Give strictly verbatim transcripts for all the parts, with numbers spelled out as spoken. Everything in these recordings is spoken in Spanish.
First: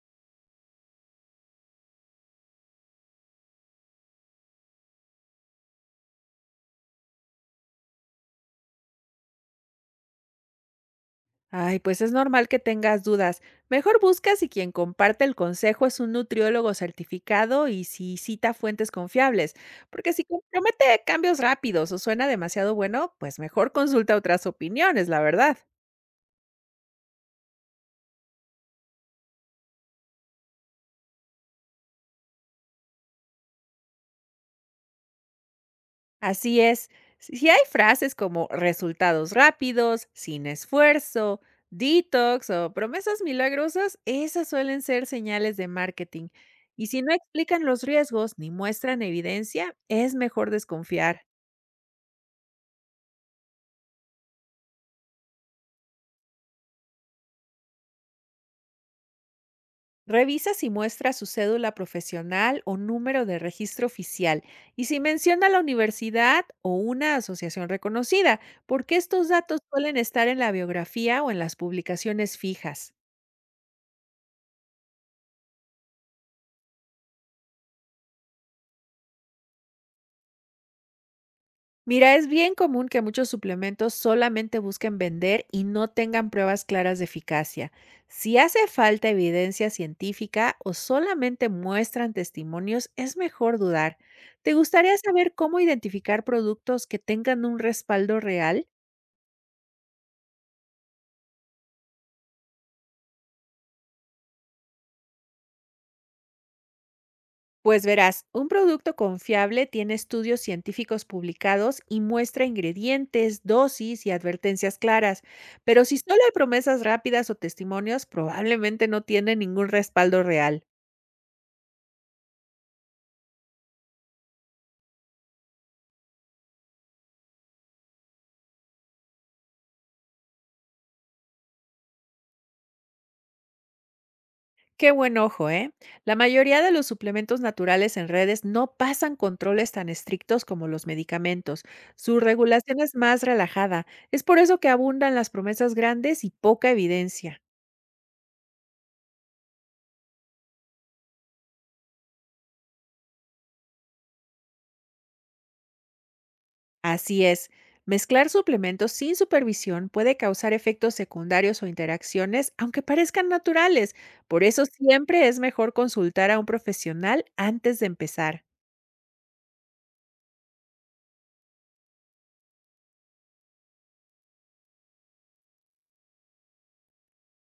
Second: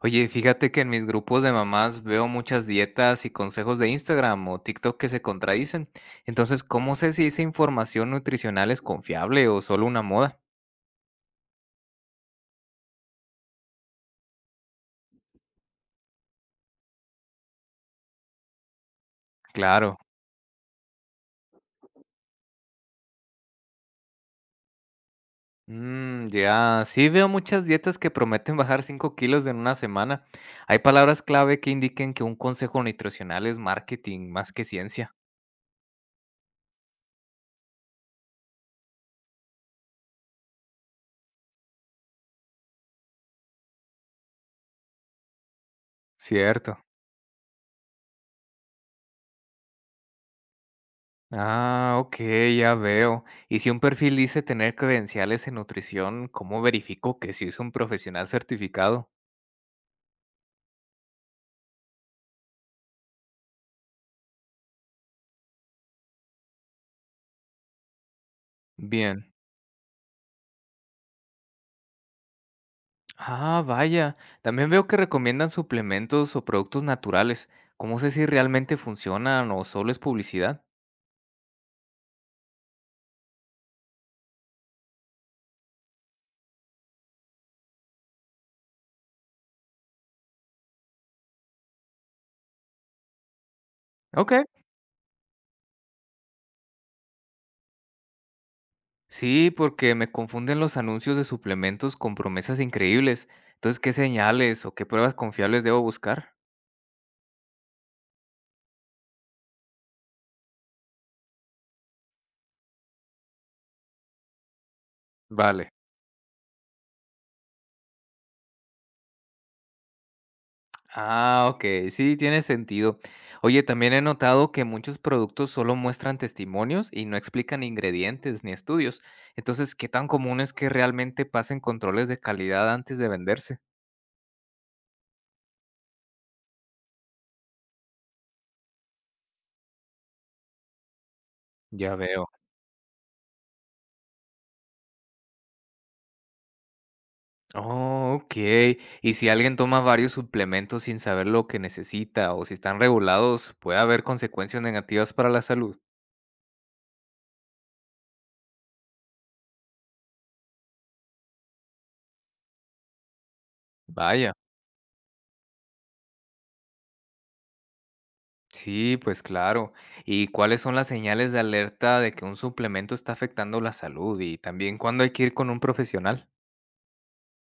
Oye, fíjate que en mis grupos de mamás veo muchas dietas y consejos de Instagram o TikTok que se contradicen. Entonces, ¿cómo sé si esa información nutricional es confiable o solo una moda? Ay, pues es normal que tengas dudas. Mejor busca si quien comparte el consejo es un nutriólogo certificado y si cita fuentes confiables, Claro. porque si promete cambios rápidos o suena demasiado bueno, pues mejor consulta otras opiniones, la verdad. Mm, ya, sí veo muchas dietas que prometen bajar cinco kilos en una semana. Hay palabras clave que indiquen que un consejo nutricional es marketing más que ciencia. Así es, si si hay frases como resultados rápidos, sin esfuerzo, detox o promesas milagrosas, esas suelen ser señales de marketing. Cierto. Y si no explican los riesgos ni muestran evidencia, es mejor desconfiar. Ah, ok, ya veo. Y si un perfil dice tener credenciales en nutrición, ¿cómo verifico que sí es un profesional certificado? Revisa si muestra su cédula profesional o número de registro oficial y si menciona la universidad o una asociación reconocida, porque estos Bien. datos suelen estar en la biografía o en las publicaciones fijas. Ah, vaya. También veo que recomiendan suplementos o productos naturales. ¿Cómo sé si realmente funcionan o solo es publicidad? Mira, es bien común que muchos suplementos solamente busquen vender y no tengan pruebas claras de eficacia. Si hace falta evidencia científica o solamente muestran testimonios, es mejor dudar. Ok. ¿Te gustaría saber cómo identificar productos que tengan un respaldo real? Sí, porque me confunden los anuncios de suplementos con promesas increíbles. Entonces, ¿qué señales o qué pruebas confiables debo buscar? Pues verás, un producto confiable tiene estudios científicos publicados y muestra ingredientes, dosis y advertencias claras, Vale. pero si solo hay promesas rápidas o testimonios, probablemente no tiene ningún respaldo real. Ah, ok, sí, tiene sentido. Oye, también he notado que muchos productos solo muestran testimonios y no explican ingredientes ni estudios. Entonces, ¿qué tan común es que realmente pasen controles de calidad antes de venderse? Qué buen ojo, ¿eh? La mayoría de los suplementos naturales en redes no pasan controles tan estrictos como los medicamentos. Ya Su veo. regulación es más relajada. Es por eso que abundan las promesas grandes y poca evidencia. Oh, ok. Y si alguien toma varios suplementos sin saber lo que necesita o si están regulados, puede haber consecuencias negativas para la salud. Así es, mezclar suplementos sin supervisión puede causar efectos secundarios o interacciones, aunque parezcan naturales. Vaya. Por eso siempre es mejor consultar a un profesional antes de empezar. Sí, pues claro. ¿Y cuáles son las señales de alerta de que un suplemento está afectando la salud? Y también cuándo hay que ir con un profesional.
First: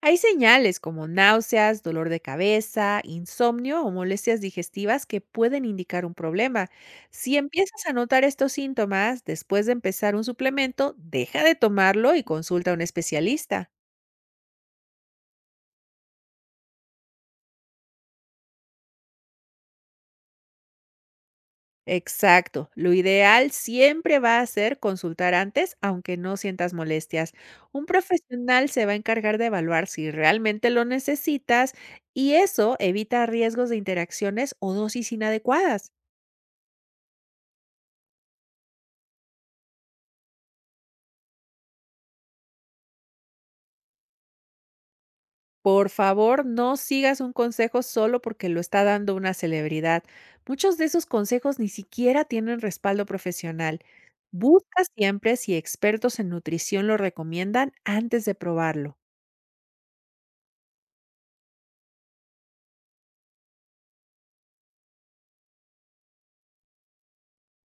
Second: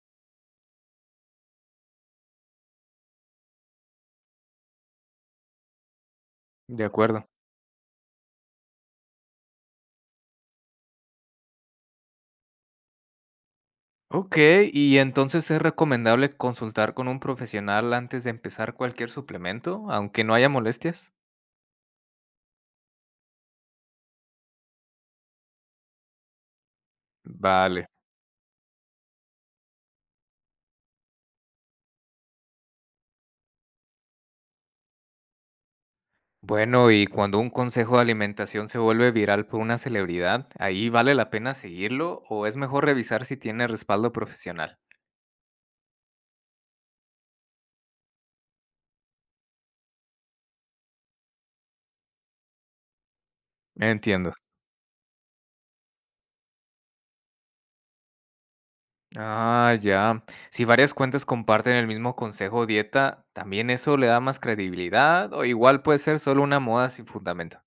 Hay señales como náuseas, dolor de cabeza, insomnio o molestias digestivas que pueden indicar un problema. De acuerdo. Si empiezas a notar estos síntomas después de empezar un suplemento, deja de tomarlo y consulta a un especialista. Ok, y entonces es recomendable consultar con un profesional antes de empezar cualquier suplemento, aunque no haya molestias. Exacto. Lo ideal siempre va a ser consultar antes, aunque no sientas molestias. Un Vale. profesional se va a encargar de evaluar si realmente lo necesitas y eso evita riesgos de interacciones o dosis inadecuadas. Bueno, y cuando un consejo de alimentación se vuelve viral por una celebridad, ¿ahí vale la pena seguirlo o es mejor revisar si tiene respaldo profesional? Por favor, no sigas un consejo solo porque lo está dando una celebridad. Muchos de esos consejos ni siquiera tienen respaldo profesional. Entiendo. Busca siempre si expertos en nutrición lo recomiendan antes de probarlo. Ah, ya. Si varias cuentas comparten el mismo consejo o dieta, ¿también eso le da más credibilidad o igual puede ser solo una moda sin fundamento?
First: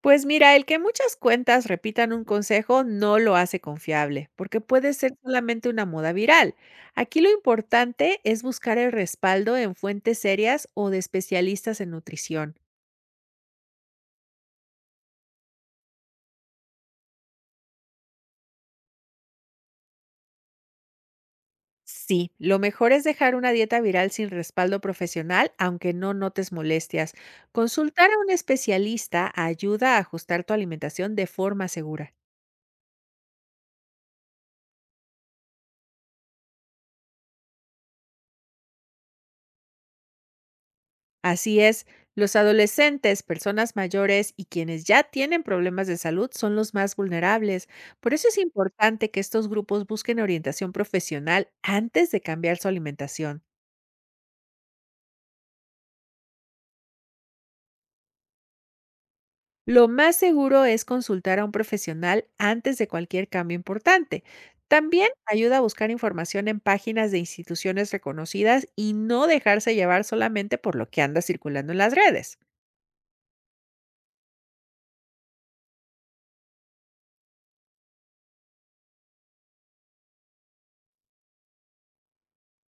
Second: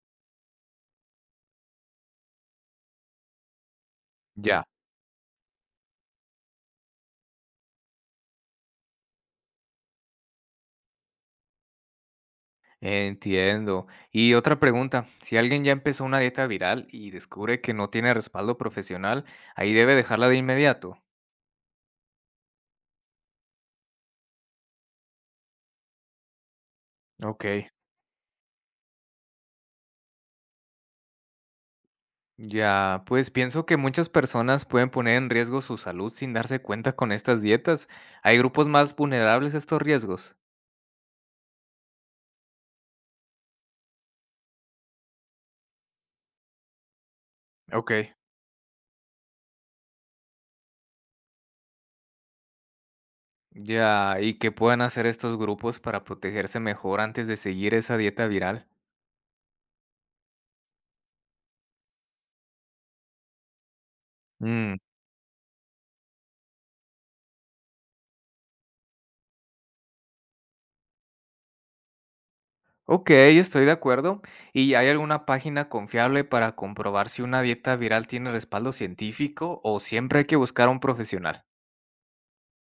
Pues mira, el que muchas cuentas repitan un consejo no lo hace confiable, porque Ya. puede ser solamente una moda viral. Aquí lo importante es buscar el respaldo en fuentes serias o de especialistas en nutrición. Entiendo. Y otra pregunta, si alguien ya empezó una dieta viral y descubre que no tiene respaldo profesional, ¿ahí debe dejarla de inmediato? Sí, lo mejor es dejar una dieta viral sin respaldo profesional, aunque no notes molestias. Ok. Consultar a un especialista ayuda a ajustar tu alimentación de forma segura. Ya, pues pienso que muchas personas pueden poner en riesgo su salud sin darse cuenta con estas dietas. ¿Hay grupos más vulnerables a estos riesgos? Así es, los adolescentes, personas mayores y quienes ya tienen problemas de salud son los más vulnerables. Ok. Por eso es importante que estos grupos busquen orientación profesional antes de cambiar su alimentación. Ya, ¿y qué pueden hacer estos grupos para protegerse mejor antes de seguir esa dieta viral? Lo más seguro es consultar a un profesional antes de cualquier cambio importante. Mm, También ayuda a buscar información en páginas de instituciones reconocidas y no dejarse llevar solamente por lo que anda circulando en las redes. ok, estoy de acuerdo. ¿Y hay alguna página confiable para comprobar si una dieta viral tiene respaldo científico o siempre hay que buscar a un profesional?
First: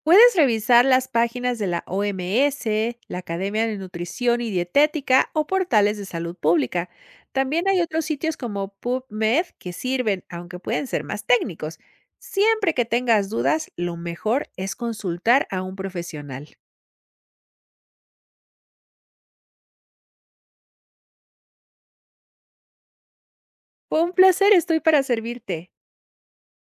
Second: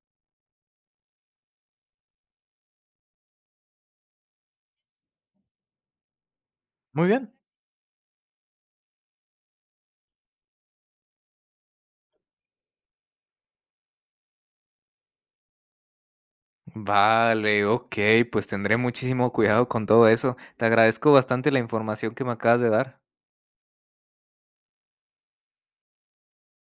Puedes revisar las páginas de la O M S, la Academia de Nutrición y Dietética o portales de salud pública. Muy bien. También hay otros sitios como PubMed que sirven, aunque pueden ser más técnicos. Siempre que tengas dudas, lo mejor es consultar a un profesional. Vale, ok, pues tendré muchísimo cuidado con todo eso. Te agradezco bastante la información que me acabas de dar. Fue un placer, estoy para servirte.